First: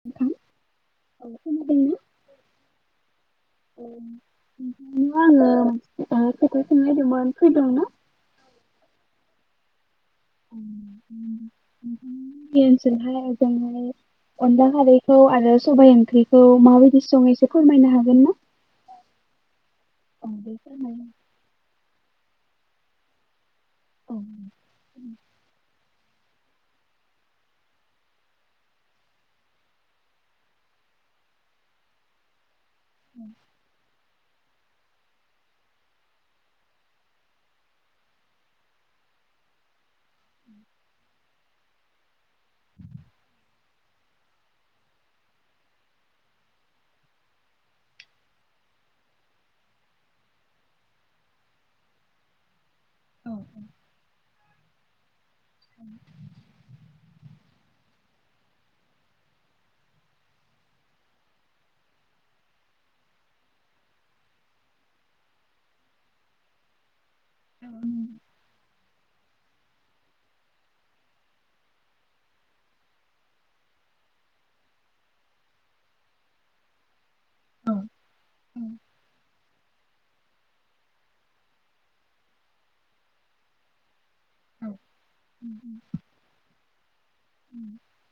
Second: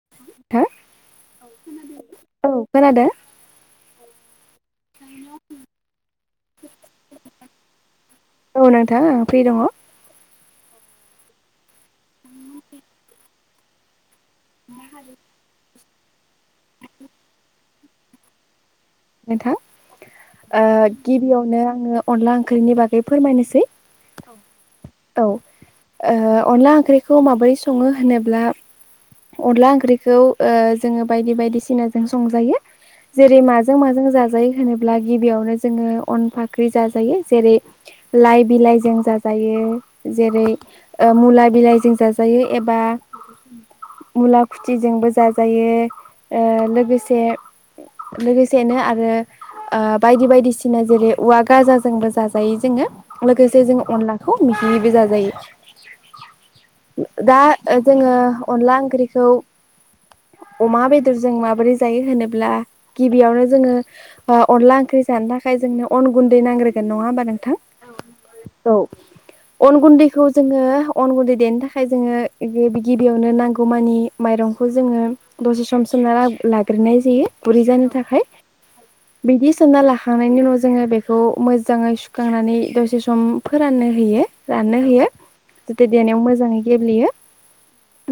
नोंथां थां औ खोनादों ना औ खोनादों औ नोंथांनो आङो सख्रि सों नागदोंमोन फैदों ना? औ नोंथां आं फ्रि दङ। अ सोल हाय जमनानै अनला खारैखौ आरो साइ माबादि सम फोरमायनो हागोन ना? नोंथां औ दे ओ फोरमाय गिबियावनो आङो अनला ओंख्रिनि बागै फोरमायनोसै। औ औ ओ अनला ओंख्रिखौ माबोरै सङो होनोब्ला। अनला ओंख्रिखौ ओ जोङो बायदि बायदिसिनाजों संजायो। जेरै माजों माजों जायो होनोब्ला गिबियावनो जोङो अन फाख्रि जायो जेरै लाइ बिलाइजों जाजायो जेरै ओ मुला बिलाइजों जाजायो एबा मुला खुथिजोंबो जाजायो ओ लोगोसे लोगोसेनो आरो बायदि बायदिसिना जेरै औवा गाजाजोंबो जाजायो जोङो। औ लोगोसे जोङो अनलाखौ बिदिबो जाजायो। दा जोङो अनला ओंख्रिखौ अमा बेदरजों माबोरै जायो होनोब्ला गिबियावनो जोङो ओ अनला ओंख्रि जानो थाखाय जोंनो अन गुन्दै नांग्रोगोन नङा होमबा नों नोंथां औ अन गुन्दैखौ जोङो अन गुन्दै देनो थाखाय जोङो गिबि गिबियाव मोननो नांगौमानि माइरंखौ जोङो दसे सम सोमना लाग्रोनाय जायो। गुरै औ जानो थाखाय बिदि। सोनना लाखांनायनि उनाव जोङो बेखौ मोजाङै सुखांनानै दसे सम फोराननो होयो। औ राननो होयो जाथे देनायाव मोजाङै गेब्लेयो।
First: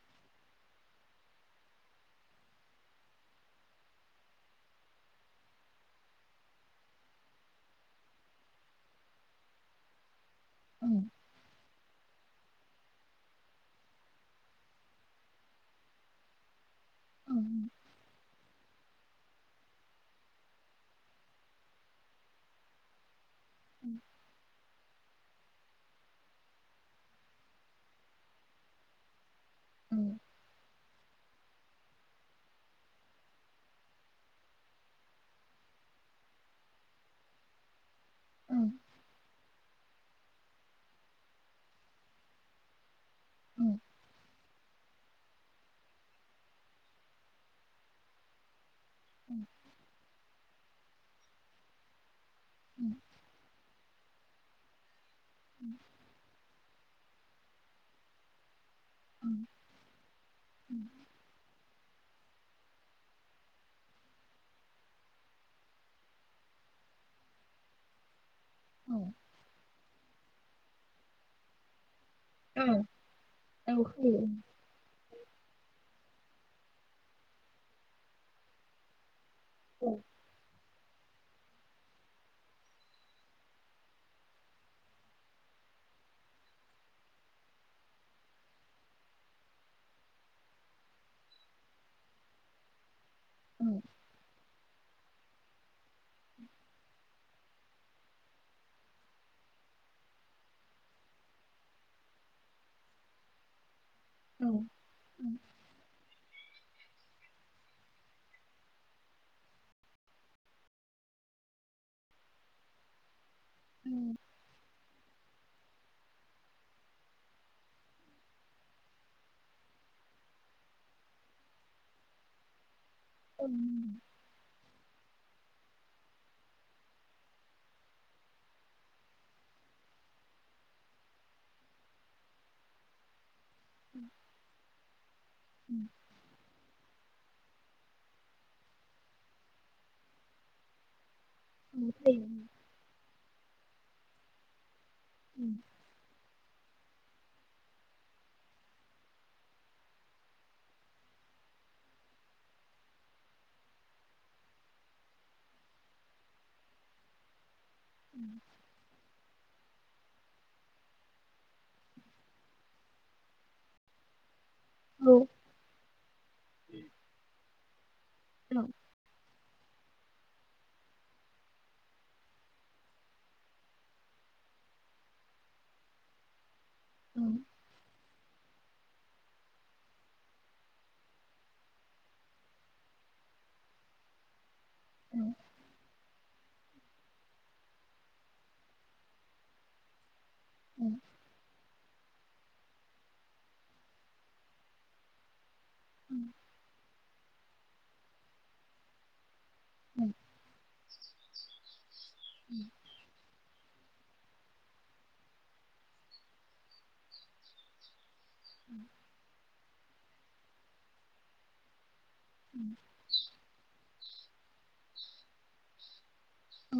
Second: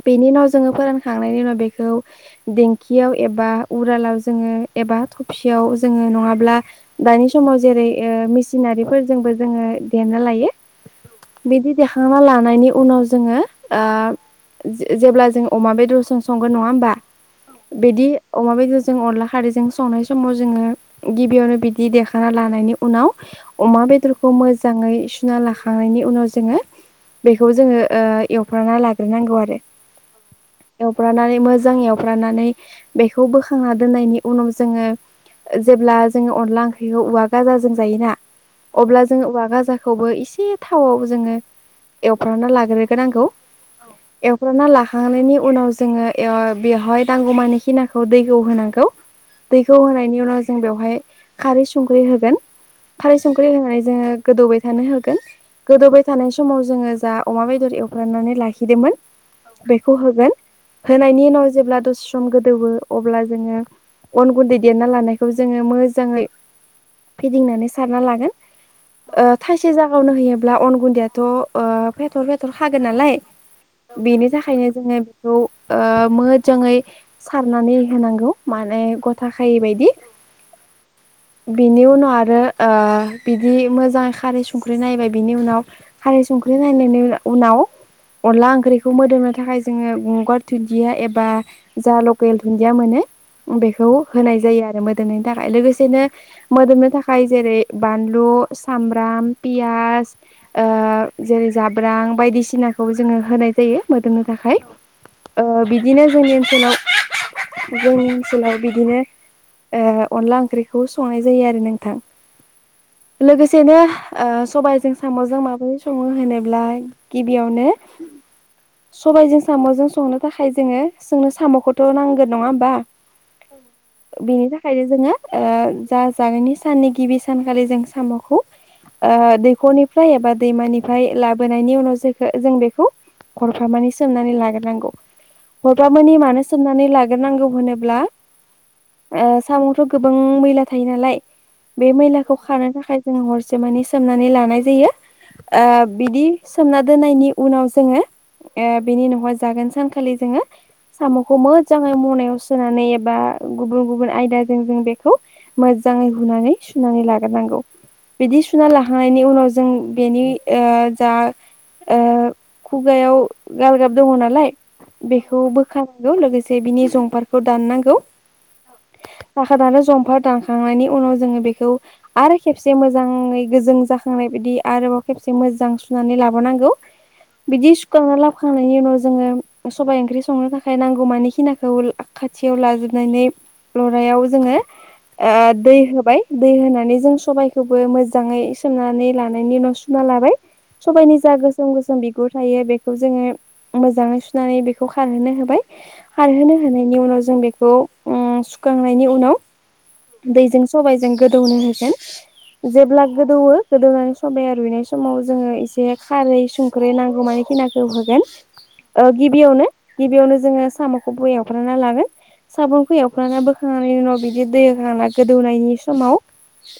बेनि उनाव जोङो फोरानखांनायनि उनाव बेखौ देंखियाव एबा उरालाव जोङो एबा थफसियाव जोङो नङाब्ला दानि समाव जेरै ओ मेसिनारिफोरजोंबो जोङो देरना लायो। नंगौ बिदि द थांना लानायनि उनाव जोङो ओ जेब्ला जों अमा बेदरजों संगोन नङा होमबा बिदि अमा बेदरजों अनला खारैजों संनाय समाव जोङो गिबियावनो बिदि देखा लानायनि उनाव अमा औ बेदरखौ मोजाङै सुना लाखांनायनि उनाव जोङो बेखौबो जोङो ओ एवफ्रना लाग्रोनांगौ आरो उ एवफ्रामनानै मोजां एवफ्रामनानै बेखौ बोखांना दोननायनि उनाव जोंङो जेब्ला जोंङो अनला ओंख्रिखौ औवा गाजाजों जायोना औ अब्ला जोंङो औवा गाजाखौ खौबो एसे थावाव जोंङो एवफ्रांना लाग्रोगोनांगखौ औ ना लाखांनायनि उनाव जोंङो बेवहाय नांगौमानि खि नाखौ दैखौ होनांगौ दैखौ होनायनि उनाव जों बेवहाय खारै संख्रि होगोन खाराय संख्रि होनानै जोंङो गोदौबाय थानो होगोन गोदौबाय थानाय समाव जोंङो जा अमा बेदर एवफ्रामनानै लाखिदोंमोन बेखौ होगोन होनायनि उनाव जेब्ला दसे सम्र गोदौवो अब्ला जोंङो अन गुन्दै देरना लानायखौ जोंङो मोजांङै फिदिंनानै सारना लागोन थाइसे जाब खावनो होयोब्ला अन गुन्दैयाथ' ओ बेदर बेदर खागोन नालाय बेनि थाखायनो जोंङो बेखौ ओ मोजांङै सारनानै होनांगौ माने थाखैबाय बायदि बिनि उनाव आरो ओ बिदि मोजां खारै संख्रि नायबाय बिनि उनाव खारै संख्रि नायनायनि उनाव अनला ओंख्रि बेखौ मोदोमनो थाखाय जोंङो गंगार दुन्दिया एबा जा लकेल दुन्दिया मोनो बेखौ होनाय जायो आरो मोदोमनायनि थाखाय लोगोसेनो मोदोमनो थाखाय जेरै बानलु सामब्राम पियास जेरै जाब्रां बायदिसिनाखौ जोंङो होनाय जायो मोदोमनो औ थाखाय ओ बिदिनो जोंनि ओ जोंनि ओनसोलाव बिदिनो ओ अनला ओंख्रिखौ संनाय जायो आरो नोंथां लोगोसेनो औ ओ सबाइजों साम'जों माबोरै संङो होनोब्ला गिबियावनो सबायजों साम'जों संनो थाखाय जोंङो जोंनो साम'खौथ' नांगोन नङा होमबा औ बिनि थाखायनो जोंङो ओ जा जानायनि साननि गिबि सानखालि जों साम'खौ ओ दैखरनिफ्राय एबा दैमानिफ्राय लाबोनायनि उनाव जोखौ जों बेखौ हरफामानि सोमनानै लाग्रोनांगौ हरफामानि मानो सोमनानै लागो नांगौ होनोब्ला ओ साम'आवथ' गोबां मैला थायो नालाय बे फैयो मैलाखौ खानो थाखाय जों हरसे माने सोमनानै लानाय जायो। ओ बिदि सोमना दोननायनि उनाव जोङो ओ बेनि उनावहाय जागोन सानखालि जोङो साम'खौ मोजाङै मनायाव सोनानै एबा गुबुन गुबुन आयदाजों जों बेखौ मोजाङै हुनानै सुनानै लाग्रोनांगौ। बिदि सुना‌ लाहा नायनि उनाव जों बेनि ओ जा ओ खुगायाव गालगाब दङ नालाय औ औ बेखौ बोखार गौ लोगोसे बिनि जंफारखौ दाननांगौ। औ [unintelligible] आरो जंफार दानखांनायनि उनाव जोङो बेखौ आरो खेबसे मोजाङै गोजों जाखांनाय बायदि आरोबाव खेबसे मोजां सुनानै लाबोनांगौ। औ। बिदि सुखांना लाबोखांनायनि उनाव जोङो सबाय ओंख्रि संनो थाखाय नांगौमानि खिनाखौ खाथियाव लाजोबनानै लरायाव जोङो औ ओ दै होबाय दै होनानै जों सबायखौबो मोजाङै सोमनानै लानायनि उनाव सुना लाबाय। सबाय निजा गोसोम गोसोम जों बि गुर थायो बेखौ जोङो मोजाङै सुनानै बेखौ खारहोनो होबाय। आरो होनायनि उनाव जो जों बेखौ उम सुखांनायनि उनाव दैजों सबायजों गोदौनो होगोन जेब्ला गोदौवो गोदौनानै सबाया रुइनाय समाव जोङो एसे खारै सं ख्रि नांगौ मान खिनाखौ होगोन। ओ गिबियावनो गिबियावनो जोङो साम'खौबो एवग्रोना लागोन। साब'खौ एवफ्राना बो खांनायनि उनाव बिदि दै होखांना गोदौनायनि समाव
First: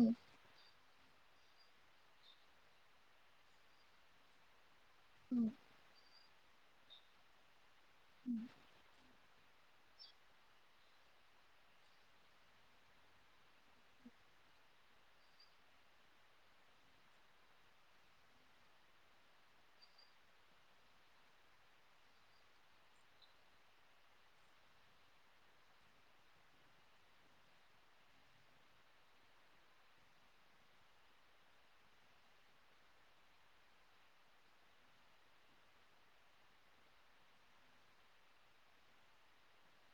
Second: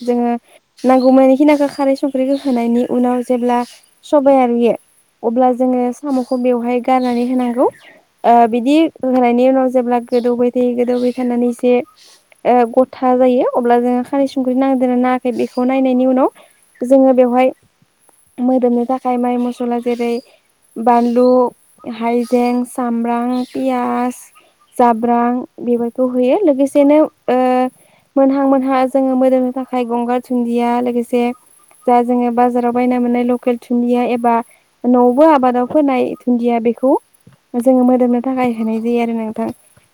जोङो नांगौमानि खिनाखौ खारै संख्रिखौ होनायनि उनाव जेब्ला सबाया रुइयो अब्ला जोङो साम'खौ बेवहाय गारनानै होनांगौ। ओ बिदि होनायनि उनाव जेब्ला गोदौबाय थायो गोदौबाय थानानै जे ओ गथा जायो अब्ला जोङो खारै संख्रि नांदोंना नाङाखै बेखौ नायनायनि उनाव जोङो बेवहाय मोदोमनो थाखाय माइ मसला जेरै बानलु हायजें सामब्राम पियास जाब्रां बेफोरखौ होयो लोगोसेनो ओ मोनहां मोनहाङाव जोङो मोदोमनो थाखाय गंगार थुन्दिया लोगोसे दा जोङो बाजाराव बायना मोननाय लकेल थुन्दिया एबा न'आवबो आबादाव फोनाय थुन्दिया बेखौ जोङो मोदोमनो थाखाय होनाय जायो आरो नोंथां।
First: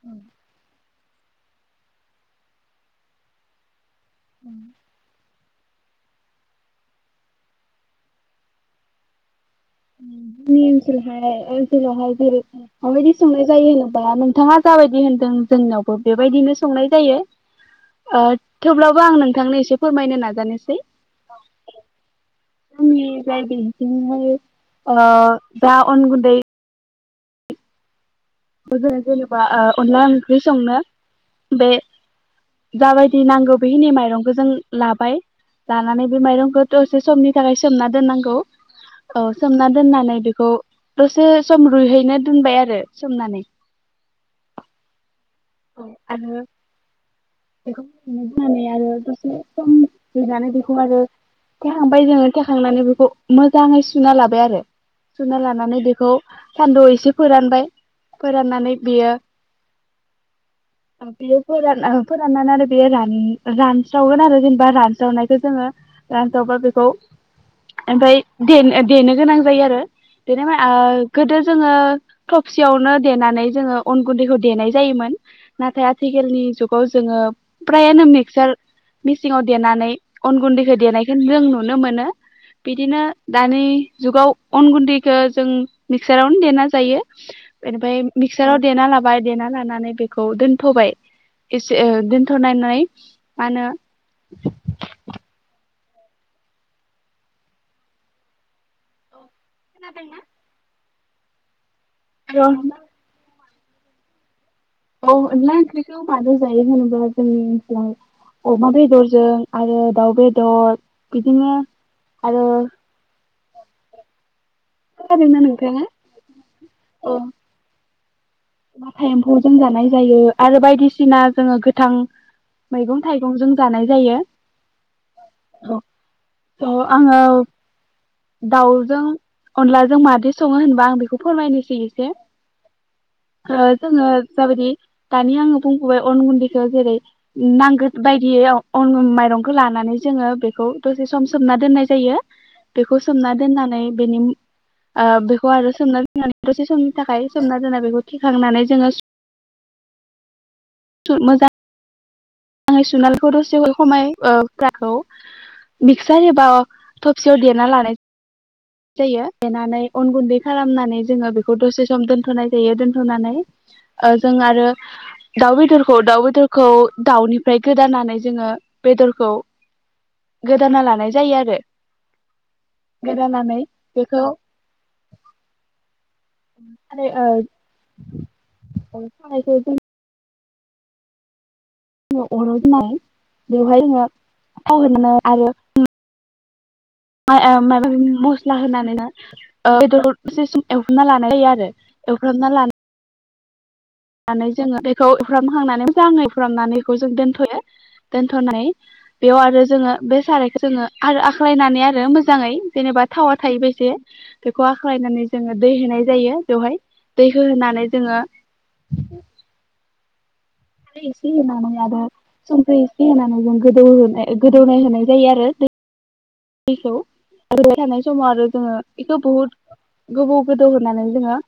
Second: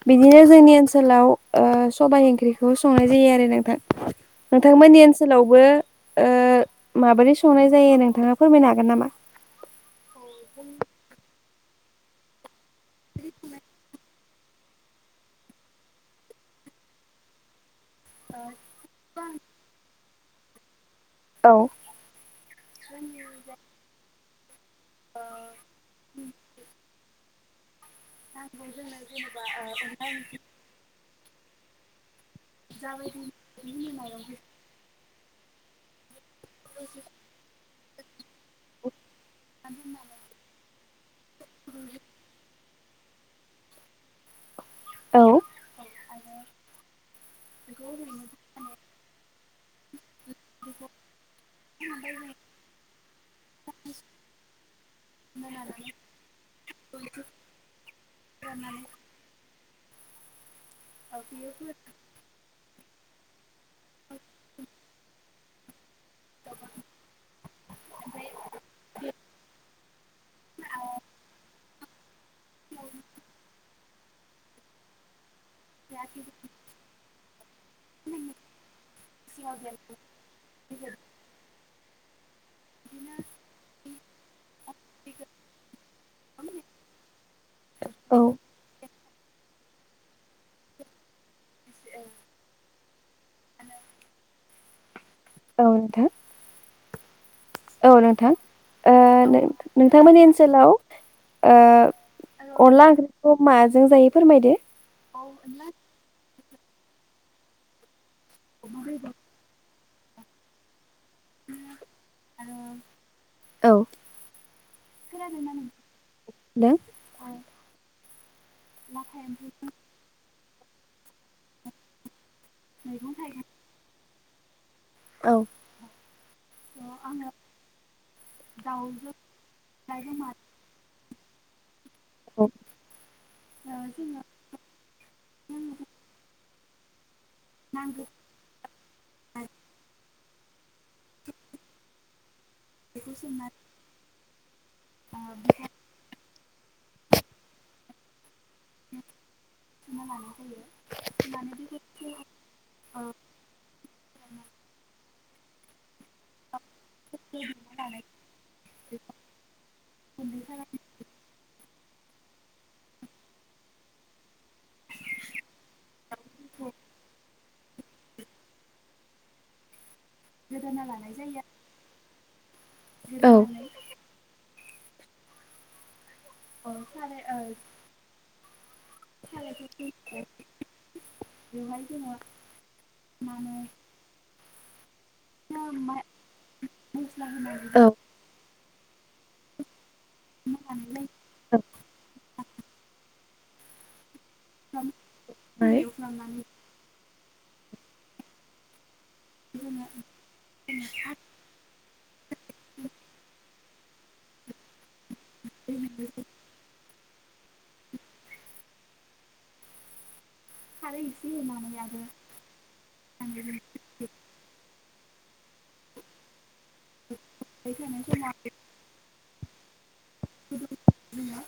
औ बिदिनो जोंनि ओनसोलाव ओ सबाय ओंख्रिखौ संनाय जायो आरो नोंथां नोंथांमोननि ओनसोलावबो ओ माबोरै संनाय जायो नोंथाङा फोरमायनो हागोन नामा नि ओनसोलावहाय‌ ओ जोंनि ओनसोलावहाय जेरै माबायदि संनाय जायो होनोबा नोंथाङा जाबायदि होनदों जोंनियावबो बेबायदिनो संनाय जायो ओ थेवब्लाबो आं नोंथांनो एसे फोरमायनो नागिर खोथानोसै औ [unintelligible] बिनिहायो ओ दा अन गुन्दै जों जेनेबा अनला ओंख्रि संनो बे जाबायदि नांगौ बेखिनि माइरंखौ जों लाबाय दानानै बे माइरंखौथ समनि थाखाय जोमना दोननांगौ औ सोमना दोननानै बेखौ दसे सम रुइहैनो दोनबाय आरो सोमनानै औ औ आरो बेखौनो होननानै आरो दसे सम देनानै बेखौ आरो थेखांबाय जोङो थेखांनानै बेखौ मोजाङै सुना लाबाय आरो सुना लानानै बेखौ सान्दुआव एसे फोरानबाय फोराननानै बियो बियो फोरानना हो आरो बे रानस्रावगोन आरो जेनेबा रानस्रावनायखौ जोङो रानथावबा बेखौ ओमफाय देनो देनो गोनां जायो आरो देनाया गोदो जोङो थफसियावनो देनानै जोङो अन गुन्दैखौ देनाय जायोमोन नाथाय आथिखालनि जुग खौ जोङो फ्रायानो मिक्सार मेसिङाव देनानै अन गुन्दैखौ देनायखौ जों नुनो मोनो बिदिनो दानि जुगाव अन गुन्दैखौ जों मिक्सारावनो देना जायो बेनिफ्राय औ मिक्साराव देना लाबो बाय देना लानानै बेखौ दोनथ'बाय। एसे दोनथ'नायनानै मा होनो औ' नींथां। औ नोंथां ओ नों नोंथांमोननि ओनसोलाव होनो ओ' अनलाांओंख्रिखौ माजों जायो फोरमायदो। औ' अनला ओंख्रिखौव मानो म होनानोबा जोंनि ओनसोलाव अमा बेदरजों आरो दाउ बेदर बिदिनो आरो औ' खोनादोंना नोंथाङा नों ओ। माथा एम्फौ जों जानाय जायो आरो बायदिसिना जोङो गोथां मैगं थाइगंजों जानाय जायो। औ आङो दाउजों अनलाजों मादि सङो होनबा आं बेखौ फमाय नखि [unintelligible] से [unintelligible] जोङो जाबायदि दानि आङो बुंखबाय अन बिखौ जेरै नांगौ बायदियै माइरंखौ लानानै जोङो बेखौ दसे सम सोमना दोननाय जायो। बेखौ सोमना दोननानै बेनि बेखौ आरो सोमना दोननानै दसे समनि थाखाय सोमना दोननाय बेखौ थिखांनानै जोङो मा लाना फैयो [inaudible] स मोजां आंनि सुनालखौ दसे खमाय ओ फुरानखौ बिक्सारि एबा थबसेयाव देना लानायस जायो देनानै अन गुन्दै खालामनानै जोंङो बेखौ दसे सम दोनथ'नाय जायो दोनथ'नानै ओ जों आरो दाउ बेदरखौ दाउ बेदरखौ दाउनि ओमफ्राय गोदानानै जोङो बेदरखौ गोदाना लानाय जायो आरो। औ गोदानानै बेखौ आरो ओ सारायखौ [unintelligible] अर आव होनाय बेवहायाय जोंङो थाव होयो। बेयावनो आरो औ माबा मस्ला होनानैनो बेदर एसे सम एवफ्रामना लानाय जायो आरो एवफ्रामना लानो नानै जोंङो बेखौ एफ्रामखांनानै मोजांङै एवफ्रामनानै बेखौ जों दोनथ' दोन्थ'नाय बेयाव आरो जोङो बे सारायखौ जोङो आरो आख्लायनानै आरो मोजाङै जेनेबा थावा थायि बादि बेखौ आख्लायनानै जोङो दै होनाय जायो बेवहाय। दै हो होनानै जोंङो [inaudible] खारै एसे होनानै आरो संख्रि एसे होनानै जों गोदौ गोदौनाय होनाय जायो आरो दैखौ गोदौबाय थानाय समाव आरो जोंङो बेखौ बहुद गोबाव गोदौ होनानै जोङो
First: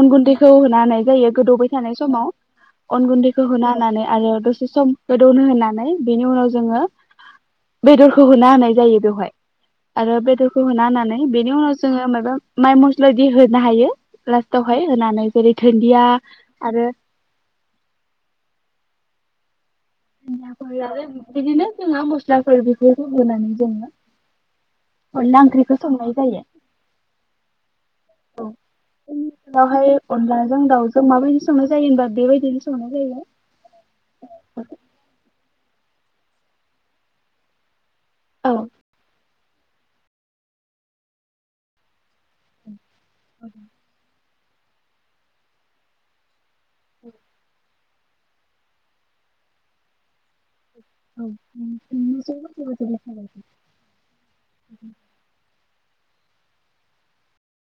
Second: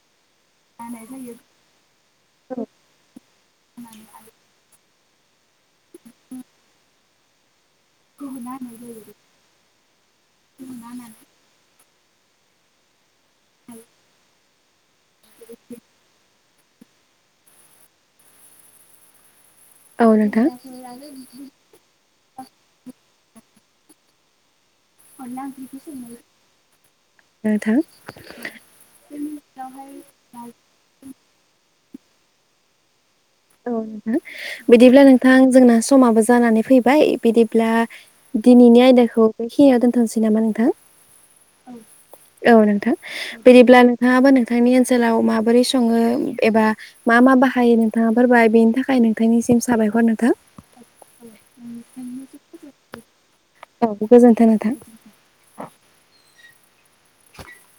अन गुन्दैखौ होना होनाय जायो गोदौबाय थानाय समाव अन गुन्दैखौ होना होनानै आरो दसे सम गोदौनो होना नै बेनि उनाव जोंङो बेदरखौ होना होनाय जायो। आरो बेदरखौ होना होननानै बेनि उनाव जोंङो माइबा माइ मु बायदि होनो हायो लास्टावहाय होनानै जेरै दुन्दिया आरो [inaudible] औ नोंथां [inaudible] आरो बिदिनो जोंहा मस्लाफोर बिफोर बनानै संनो अनला ओंख्रिखौ संनाय जायो, नोंथां [inaudible] औ बावहाय अनलाजों दाउजों माबायदि संनाय जायो होनम्बा बेबायदिनो संनाय जायो औ बिदिनो बिदिब्ला नोंथां जोंना समाबो जानानै फैबाय बिदिब्ला औ दिनैनि आइदाखौ बेखिनिया दोनथनोसै नामा नोंथां? औ नोंथां बिदिब्ला नोंथांङा बोनो नोंथांनि ओनसोलाव माबोरै संङो एबा मा मा बाहायो नो बेनि थाखाय नोंथांनिसिम साबायखर नोथां। औ जोबोद औ गोजोन्थों नोंथां। [inaudible] [inaudible]